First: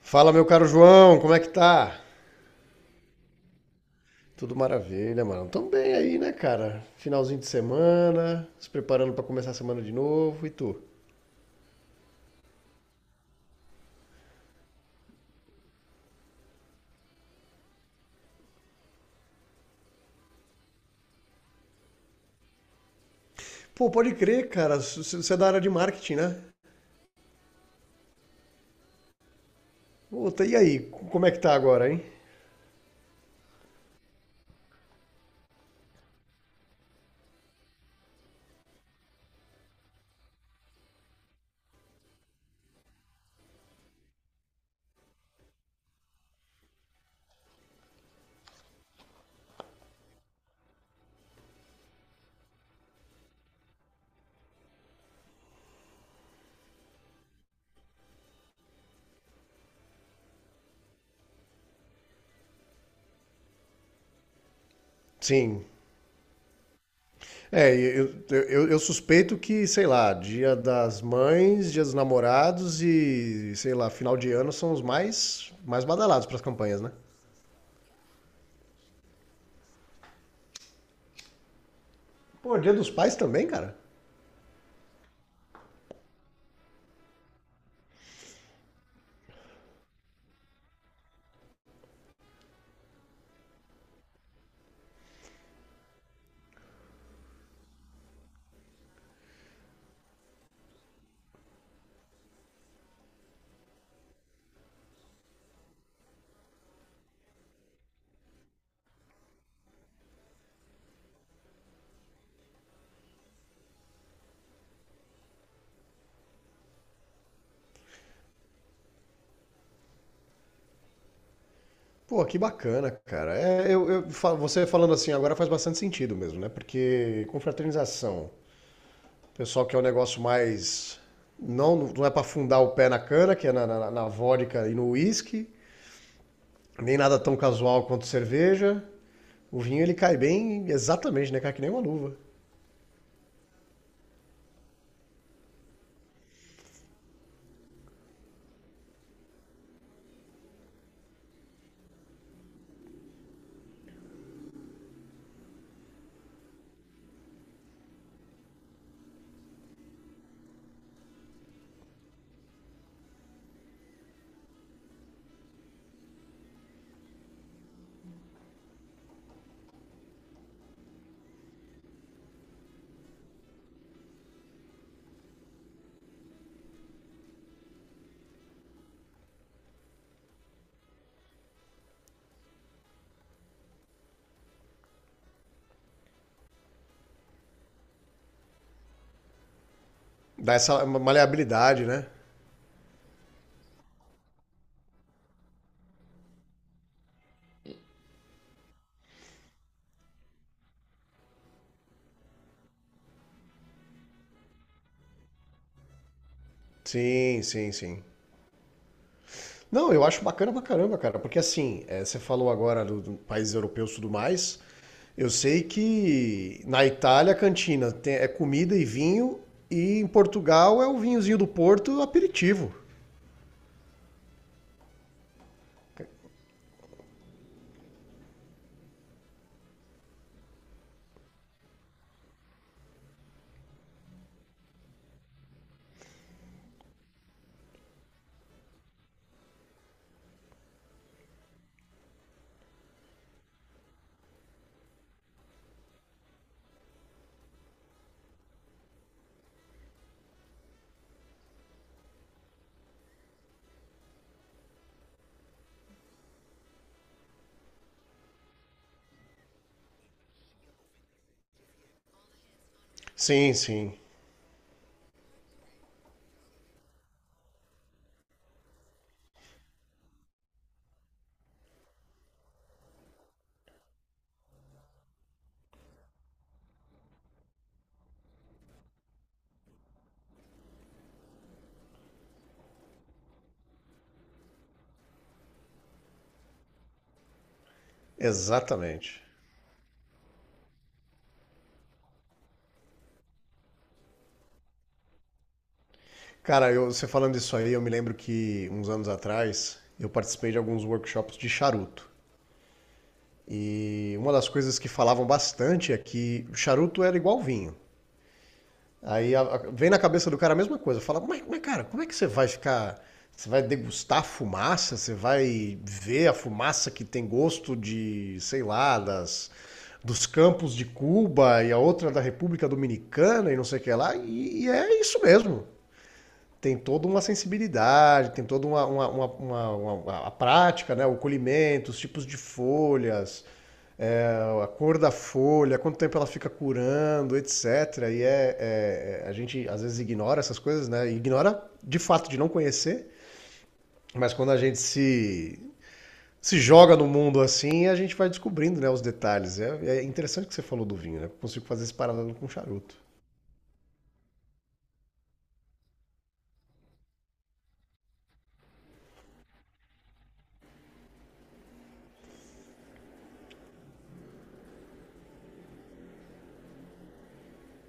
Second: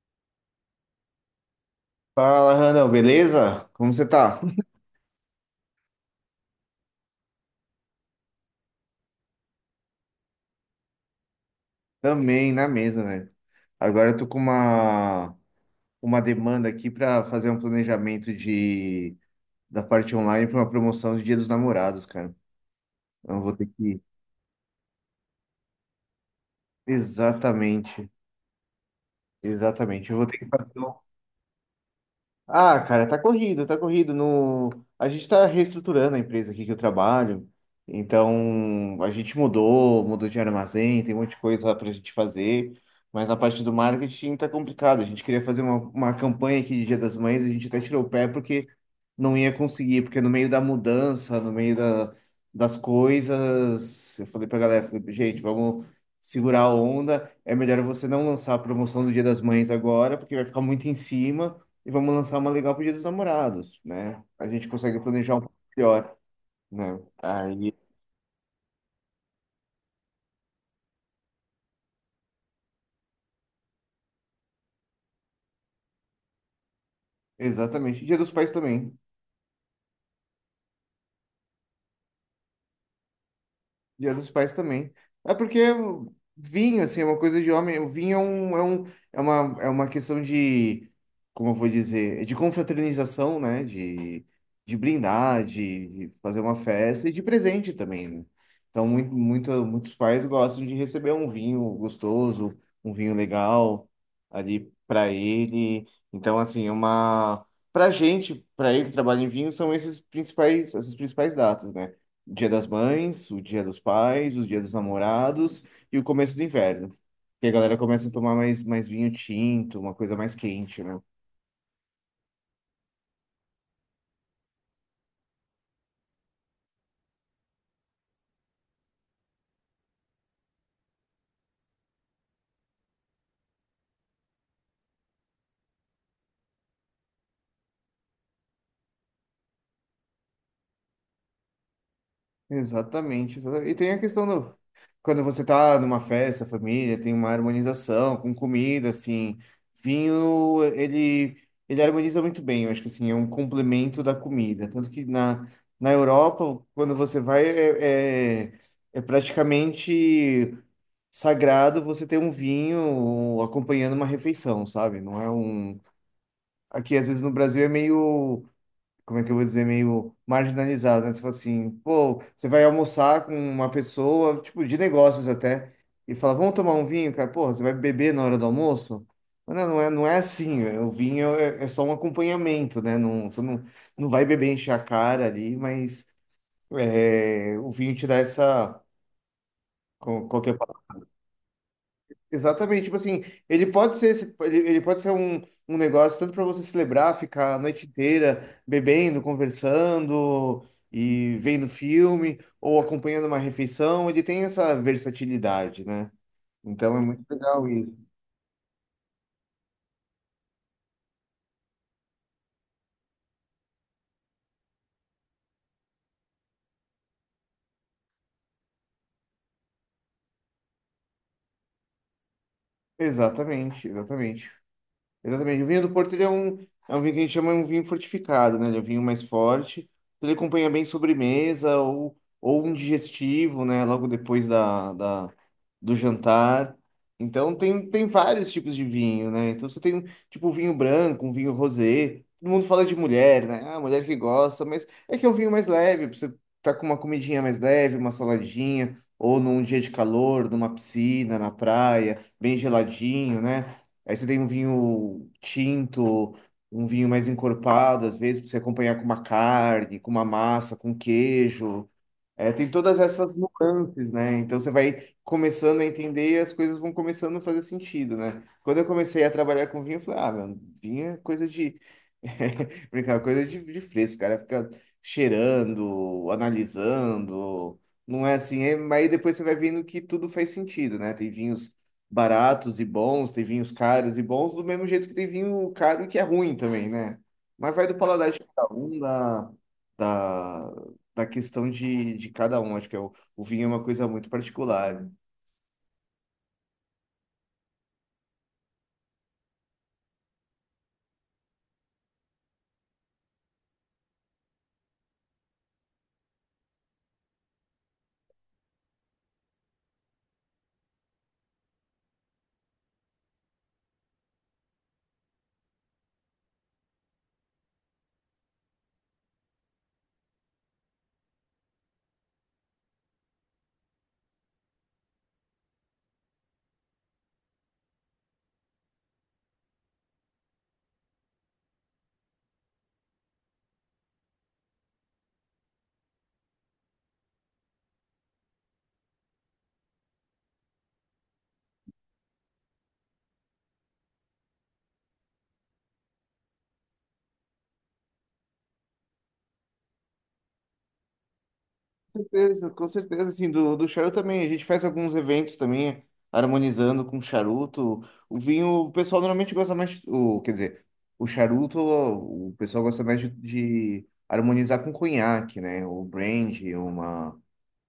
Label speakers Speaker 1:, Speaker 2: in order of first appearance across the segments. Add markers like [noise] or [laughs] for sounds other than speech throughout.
Speaker 1: Fala, meu caro João, como é que tá?
Speaker 2: Fala, Randall, beleza? Como você tá?
Speaker 1: Tudo
Speaker 2: [laughs]
Speaker 1: maravilha, mano. Tamo bem aí, né, cara? Finalzinho de semana, se preparando pra começar a semana de novo, e tu?
Speaker 2: Também na mesa, velho. Agora eu tô com uma demanda aqui pra fazer um planejamento da parte online pra uma promoção de Dia dos Namorados, cara. Então eu vou ter
Speaker 1: Pô,
Speaker 2: que.
Speaker 1: pode crer, cara, você é da área de marketing, né?
Speaker 2: Exatamente, exatamente. Eu vou ter
Speaker 1: Puta,
Speaker 2: que
Speaker 1: e
Speaker 2: fazer.
Speaker 1: aí, como é que tá agora, hein?
Speaker 2: Ah, cara, tá corrido, tá corrido. No... A gente tá reestruturando a empresa aqui que eu trabalho. Então, a gente mudou de armazém, tem um monte de coisa pra gente fazer. Mas a parte do marketing tá complicado. A gente queria fazer uma campanha aqui de Dia das Mães, a gente até tirou o pé porque não ia conseguir, porque no meio da mudança, no meio das coisas, eu falei pra galera, falei, gente, vamos segurar a onda. É melhor você não lançar a promoção do Dia das Mães agora, porque vai ficar muito em cima e vamos lançar uma legal pro Dia dos Namorados, né? A gente consegue planejar um pouco
Speaker 1: Sim.
Speaker 2: melhor, né? Aí,
Speaker 1: É, eu suspeito que, sei lá, dia das mães, dia dos namorados e, sei lá, final de ano são os mais badalados pras campanhas, né?
Speaker 2: exatamente. Dia dos Pais também.
Speaker 1: Pô, dia dos pais também, cara?
Speaker 2: Dia dos Pais também. É porque vinho, assim, é uma coisa de homem. O vinho é um, é uma questão como eu vou dizer, de confraternização, né? De brindar, de fazer uma festa e de presente também, né? Então, muitos pais gostam de receber um vinho gostoso, um vinho legal ali para ele. Então, assim, é uma. Pra gente, pra eu que trabalha em vinho, são esses principais, essas principais datas, né? Dia das Mães, o Dia dos Pais, o Dia dos Namorados e o começo do inverno. Que a galera começa a tomar mais vinho tinto, uma coisa mais quente, né?
Speaker 1: Pô, que bacana, cara. É, você falando assim agora faz bastante sentido mesmo, né? Porque confraternização, o pessoal que é um negócio mais. Não, não é pra afundar o pé na cana, que é na vodka e no uísque, nem nada tão casual quanto cerveja. O vinho ele cai bem exatamente, né? Cai que nem uma luva.
Speaker 2: Exatamente, exatamente. E tem a questão do. Quando você tá numa festa, família, tem uma harmonização com comida, assim. Vinho, ele harmoniza muito bem, eu acho que assim, é um complemento da comida. Tanto que na Europa, quando você vai, é praticamente. Sagrado você ter um vinho um, acompanhando uma refeição, sabe? Não é um. Aqui, às vezes, no Brasil é meio. Como é que eu vou dizer? Meio marginalizado, né? Você fala assim, pô, você vai almoçar com uma pessoa, tipo, de negócios até, e fala, vamos tomar um vinho, cara? Pô, você vai beber na hora do almoço? Mas não, não é, não é assim. O vinho é, é só um acompanhamento, né? Não, você não, não vai beber encher a cara ali, mas é, o vinho te dá essa.
Speaker 1: Dá
Speaker 2: Qualquer
Speaker 1: essa maleabilidade, né?
Speaker 2: exatamente, tipo assim, ele pode ser um, um negócio tanto para você celebrar, ficar a noite inteira bebendo, conversando e vendo filme ou acompanhando uma refeição, ele tem essa versatilidade, né? Então é muito
Speaker 1: Sim,
Speaker 2: legal
Speaker 1: sim, sim.
Speaker 2: isso.
Speaker 1: Não, eu acho bacana pra caramba, cara, porque assim, é, você falou agora do país europeu e tudo mais. Eu sei que na Itália a cantina é comida e vinho, e em Portugal é o vinhozinho do Porto aperitivo.
Speaker 2: Exatamente, exatamente. Exatamente. O vinho do Porto é um vinho que a gente chama de um vinho fortificado, né? Ele é um vinho mais forte. Ele acompanha bem sobremesa ou um digestivo, né? Logo depois do jantar. Então tem vários tipos de vinho, né? Então você tem um, tipo um vinho branco, um vinho rosé. Todo mundo fala de mulher, né? Ah, mulher que gosta, mas é que é um vinho mais leve, pra você tá com uma comidinha mais leve, uma saladinha, ou num dia de calor, numa piscina, na praia, bem geladinho, né? Aí você tem um vinho tinto, um vinho mais encorpado, às vezes, para você acompanhar com uma carne, com uma massa, com queijo. É, tem todas essas
Speaker 1: Sim, sim,
Speaker 2: nuances, né? Então você vai começando a entender e as coisas vão começando a fazer sentido, né? Quando eu comecei a trabalhar com vinho, eu falei, ah, mano, vinho é coisa de. [laughs] Brincar, é coisa de fresco, cara. Fica cheirando, analisando. Não é assim, é... mas aí depois você vai vendo que tudo faz sentido, né? Tem vinhos baratos e bons, tem vinhos caros e bons, do mesmo jeito que tem vinho caro e que é ruim também, né? Mas vai do paladar de cada um,
Speaker 1: exatamente.
Speaker 2: da. Da da questão de cada um. Acho que é o vinho é uma coisa muito particular.
Speaker 1: Cara, você falando isso aí, eu me lembro que uns anos atrás eu participei de alguns workshops de charuto. E uma das coisas que falavam bastante é que o charuto era igual vinho. Aí vem na cabeça do cara a mesma coisa. Fala, mas, cara, como é que você vai ficar. Você vai degustar a fumaça? Você vai ver a fumaça que tem gosto de, sei lá, dos campos de Cuba e a outra da República Dominicana e não sei o que lá. E é isso mesmo. Tem toda uma sensibilidade, tem toda a prática, né? O colhimento, os tipos de folhas, é, a cor da folha, quanto tempo ela fica curando, etc. É, a gente às vezes ignora essas coisas, né? Ignora de fato de não conhecer, mas quando a gente se, se joga no mundo assim, a gente vai descobrindo, né, os detalhes. É, é interessante que você falou do vinho, né? Eu consigo fazer esse
Speaker 2: Com
Speaker 1: paralelo com
Speaker 2: certeza, com
Speaker 1: charuto.
Speaker 2: certeza. Assim, do charuto também. A gente faz alguns eventos também, harmonizando com charuto. O vinho, o pessoal normalmente gosta mais. O, quer dizer, o charuto, o pessoal gosta mais de harmonizar com conhaque, né? O brandy, uma.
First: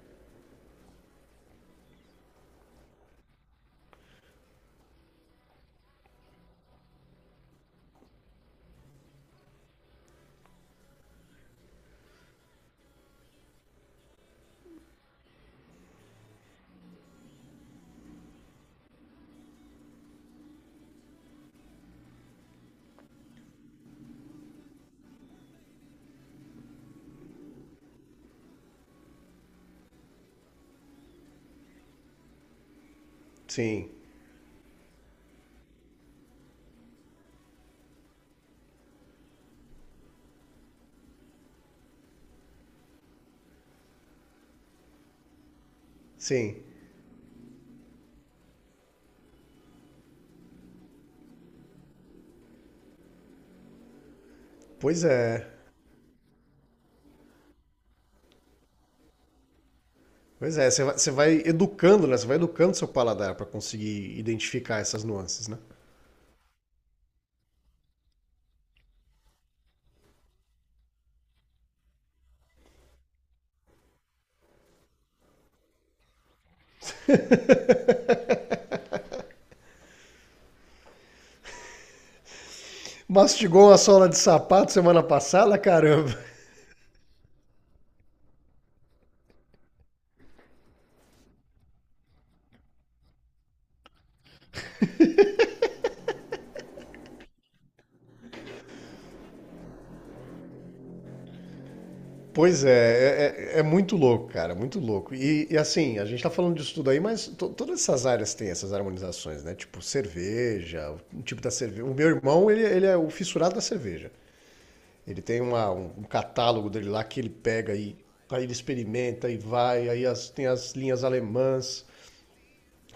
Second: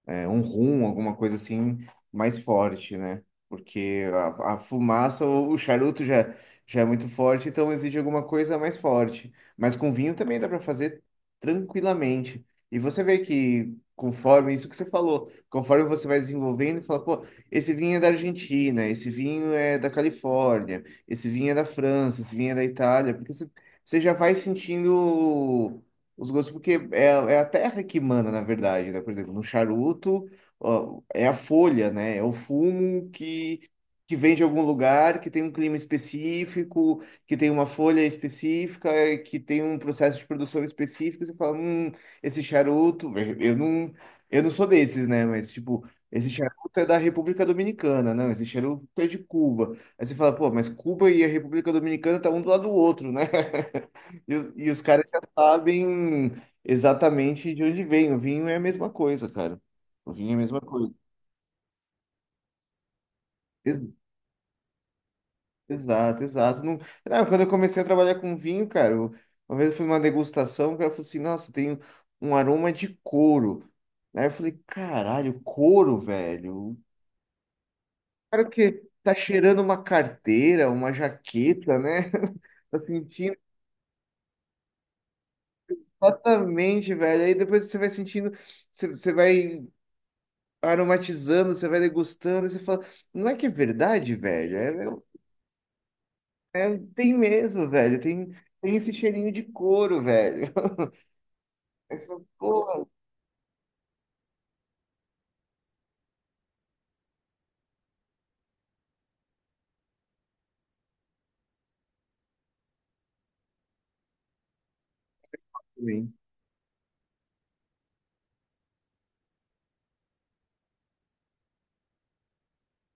Speaker 2: É, um rum, alguma coisa assim mais forte, né? Porque a fumaça ou o charuto já é muito forte, então exige alguma coisa mais forte. Mas com vinho também dá para fazer tranquilamente. E você vê que conforme isso que você falou, conforme você vai desenvolvendo, fala, pô, esse vinho é da Argentina, esse vinho é da Califórnia, esse vinho é da França, esse vinho é da Itália, porque você já vai sentindo os gostos, porque é, é a terra que manda, na verdade, né? Por exemplo, no charuto, ó, é a folha, né? É o fumo
Speaker 1: Sim,
Speaker 2: que vem de algum lugar, que tem um clima específico, que tem uma folha específica, que tem um processo de produção específico. Você fala, esse charuto, eu não sou desses, né? Mas, tipo, esse
Speaker 1: sim.
Speaker 2: charuto é da República Dominicana, não, esse charuto é de Cuba. Aí você fala, pô, mas Cuba e a República Dominicana tá um do lado do outro, né? [laughs] E, e os caras
Speaker 1: Pois é.
Speaker 2: sabem exatamente de onde vem. O vinho é a mesma coisa, cara. O vinho é a
Speaker 1: Pois
Speaker 2: mesma
Speaker 1: é,
Speaker 2: coisa.
Speaker 1: você vai educando, né? Você vai educando seu paladar para
Speaker 2: Ex-
Speaker 1: conseguir identificar essas nuances, né?
Speaker 2: Exato, exato. Não... Ah, quando eu comecei a trabalhar com vinho, cara, uma vez eu fui numa degustação, o cara falou assim, nossa, tem um aroma de couro. Aí eu falei, caralho, couro, velho. Cara, o que tá cheirando uma carteira, uma jaqueta, né? [laughs] Tá sentindo
Speaker 1: Mastigou uma sola de sapato semana passada, caramba.
Speaker 2: exatamente, velho. Aí depois você vai sentindo, você vai aromatizando, você vai degustando, e você fala, não é que é verdade, velho? É, tem mesmo, velho. Tem, tem esse cheirinho de couro, velho. [laughs] Aí você fala,
Speaker 1: Pois é,
Speaker 2: porra,
Speaker 1: é muito louco, cara, muito louco. E assim, a gente tá falando disso tudo aí, mas todas essas áreas têm essas harmonizações, né? Tipo cerveja, o tipo da cerveja. O meu irmão, ele é o fissurado da cerveja. Ele tem um
Speaker 2: hein?"
Speaker 1: catálogo dele lá que ele pega e aí ele experimenta e vai, tem as linhas alemãs.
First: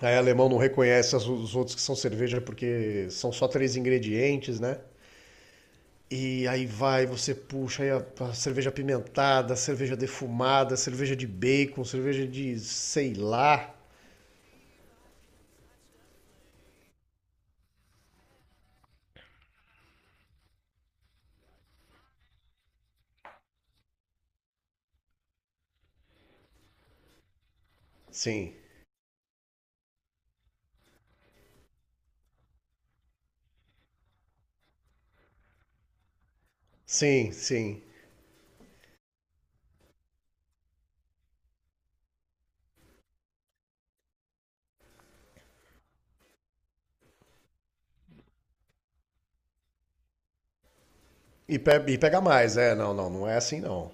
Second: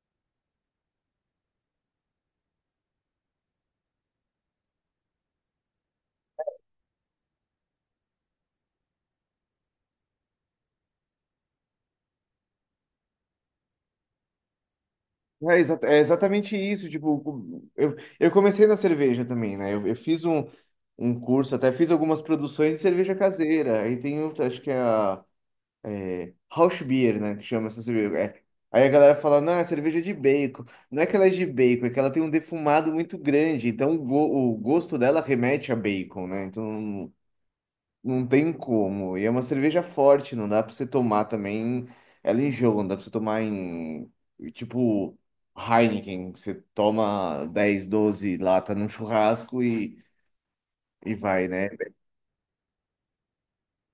Speaker 1: Aí alemão não reconhece os outros que são cerveja porque são só três ingredientes, né? E aí vai, você puxa aí a cerveja apimentada, a cerveja defumada, a cerveja de bacon, cerveja de sei lá.
Speaker 2: É, é exatamente isso. Tipo, eu comecei na cerveja também, né? Eu fiz um, um curso, até fiz algumas produções de cerveja caseira. Aí tem, outra, acho que é a. Rauchbier, né? Que chama essa cerveja. É.
Speaker 1: Sim,
Speaker 2: Aí a galera fala, não, é cerveja de bacon. Não é que ela é de bacon, é que ela tem um defumado muito grande. Então o gosto dela remete a bacon, né? Então
Speaker 1: sim, sim.
Speaker 2: não tem como. E é uma cerveja forte, não dá pra você tomar também ela em jogo, não dá pra você tomar em. Tipo Heineken, que você toma 10, 12 lata num churrasco e vai,
Speaker 1: E,
Speaker 2: né?
Speaker 1: e pega mais, é, não, não, não é assim não.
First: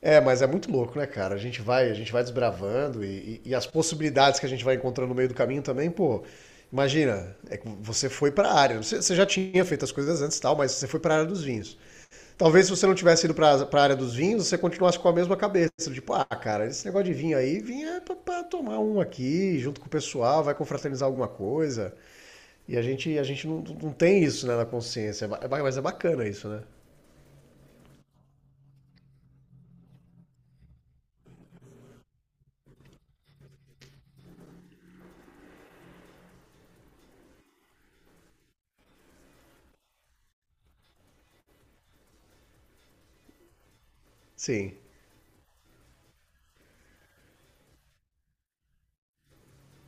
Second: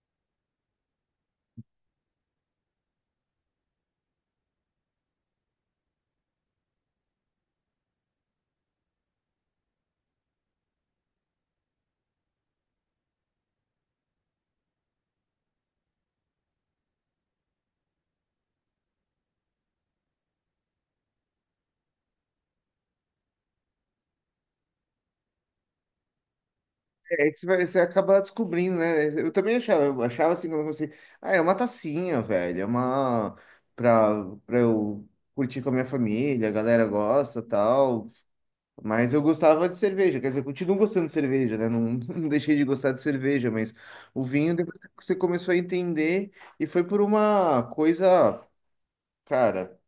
Speaker 1: É, mas é muito louco, né, cara? A gente vai desbravando e, e as possibilidades que a gente vai encontrando no meio do caminho também, pô. Imagina, é que você foi pra área. Você já tinha feito as coisas antes e tal, mas você foi pra área dos vinhos. Talvez se você não tivesse ido para a área dos vinhos, você continuasse com a mesma cabeça. Tipo, ah, cara, esse negócio de vinho aí, vinho é para tomar um aqui, junto com o pessoal, vai confraternizar alguma coisa. E a gente não, não tem isso, né, na consciência. Mas é bacana isso, né?
Speaker 2: É que você acaba descobrindo, né? Eu também achava, eu achava assim quando eu comecei, ah, é uma tacinha, velho, é uma pra eu curtir com a minha família, a galera gosta, tal. Mas eu gostava de cerveja, quer dizer, eu continuo gostando de cerveja, né? Não, [laughs] não deixei de gostar de cerveja, mas o vinho
Speaker 1: Sim,
Speaker 2: depois que você começou a entender e foi por uma coisa, cara.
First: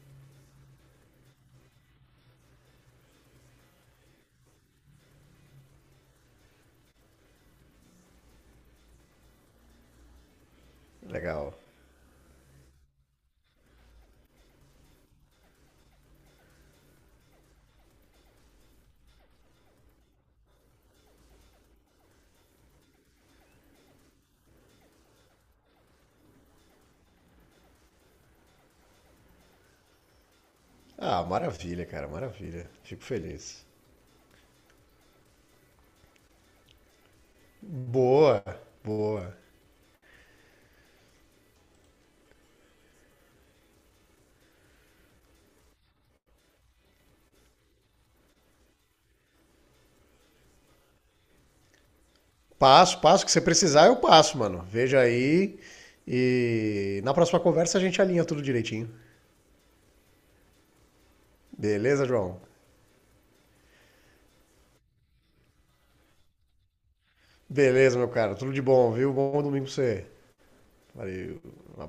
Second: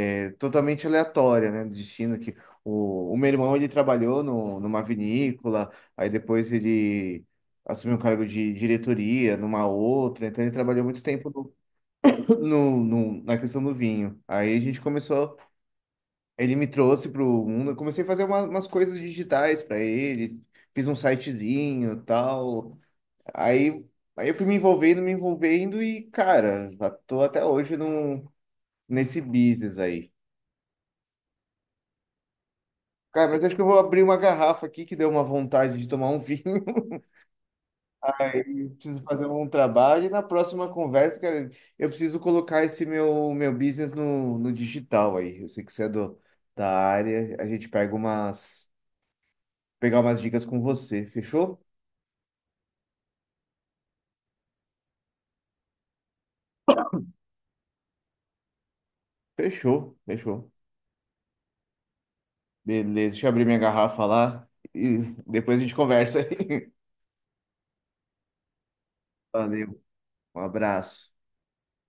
Speaker 2: É totalmente aleatória, né? Do destino que o meu irmão ele trabalhou no, numa vinícola, aí depois ele assumiu um cargo de diretoria numa outra, então ele trabalhou muito tempo
Speaker 1: legal.
Speaker 2: no, [coughs] na questão do vinho. Aí a gente começou, ele me trouxe para o mundo, eu comecei a fazer umas coisas digitais para ele, fiz um sitezinho, tal. Aí Aí eu fui me envolvendo e, cara, já tô até hoje num, nesse business aí.
Speaker 1: Ah, maravilha, cara, maravilha. Fico
Speaker 2: Cara, mas acho que
Speaker 1: feliz.
Speaker 2: eu vou abrir uma garrafa aqui que deu uma vontade de tomar um vinho. [laughs]
Speaker 1: Boa,
Speaker 2: E preciso fazer
Speaker 1: boa.
Speaker 2: um trabalho. E na próxima conversa, cara, eu preciso colocar esse meu business no digital aí. Eu sei que você é da área. A gente pegar umas dicas com você. Fechou?
Speaker 1: Passo, que você precisar, eu passo, mano. Veja aí. E na próxima conversa a gente alinha tudo direitinho.
Speaker 2: Fechou, fechou.
Speaker 1: Beleza, João?
Speaker 2: Beleza, deixa eu abrir minha garrafa lá e depois a gente conversa aí.
Speaker 1: Beleza, meu cara. Tudo de bom, viu?
Speaker 2: [laughs]
Speaker 1: Bom domingo pra
Speaker 2: Valeu,
Speaker 1: você.
Speaker 2: um abraço.
Speaker 1: Valeu. Um abraço.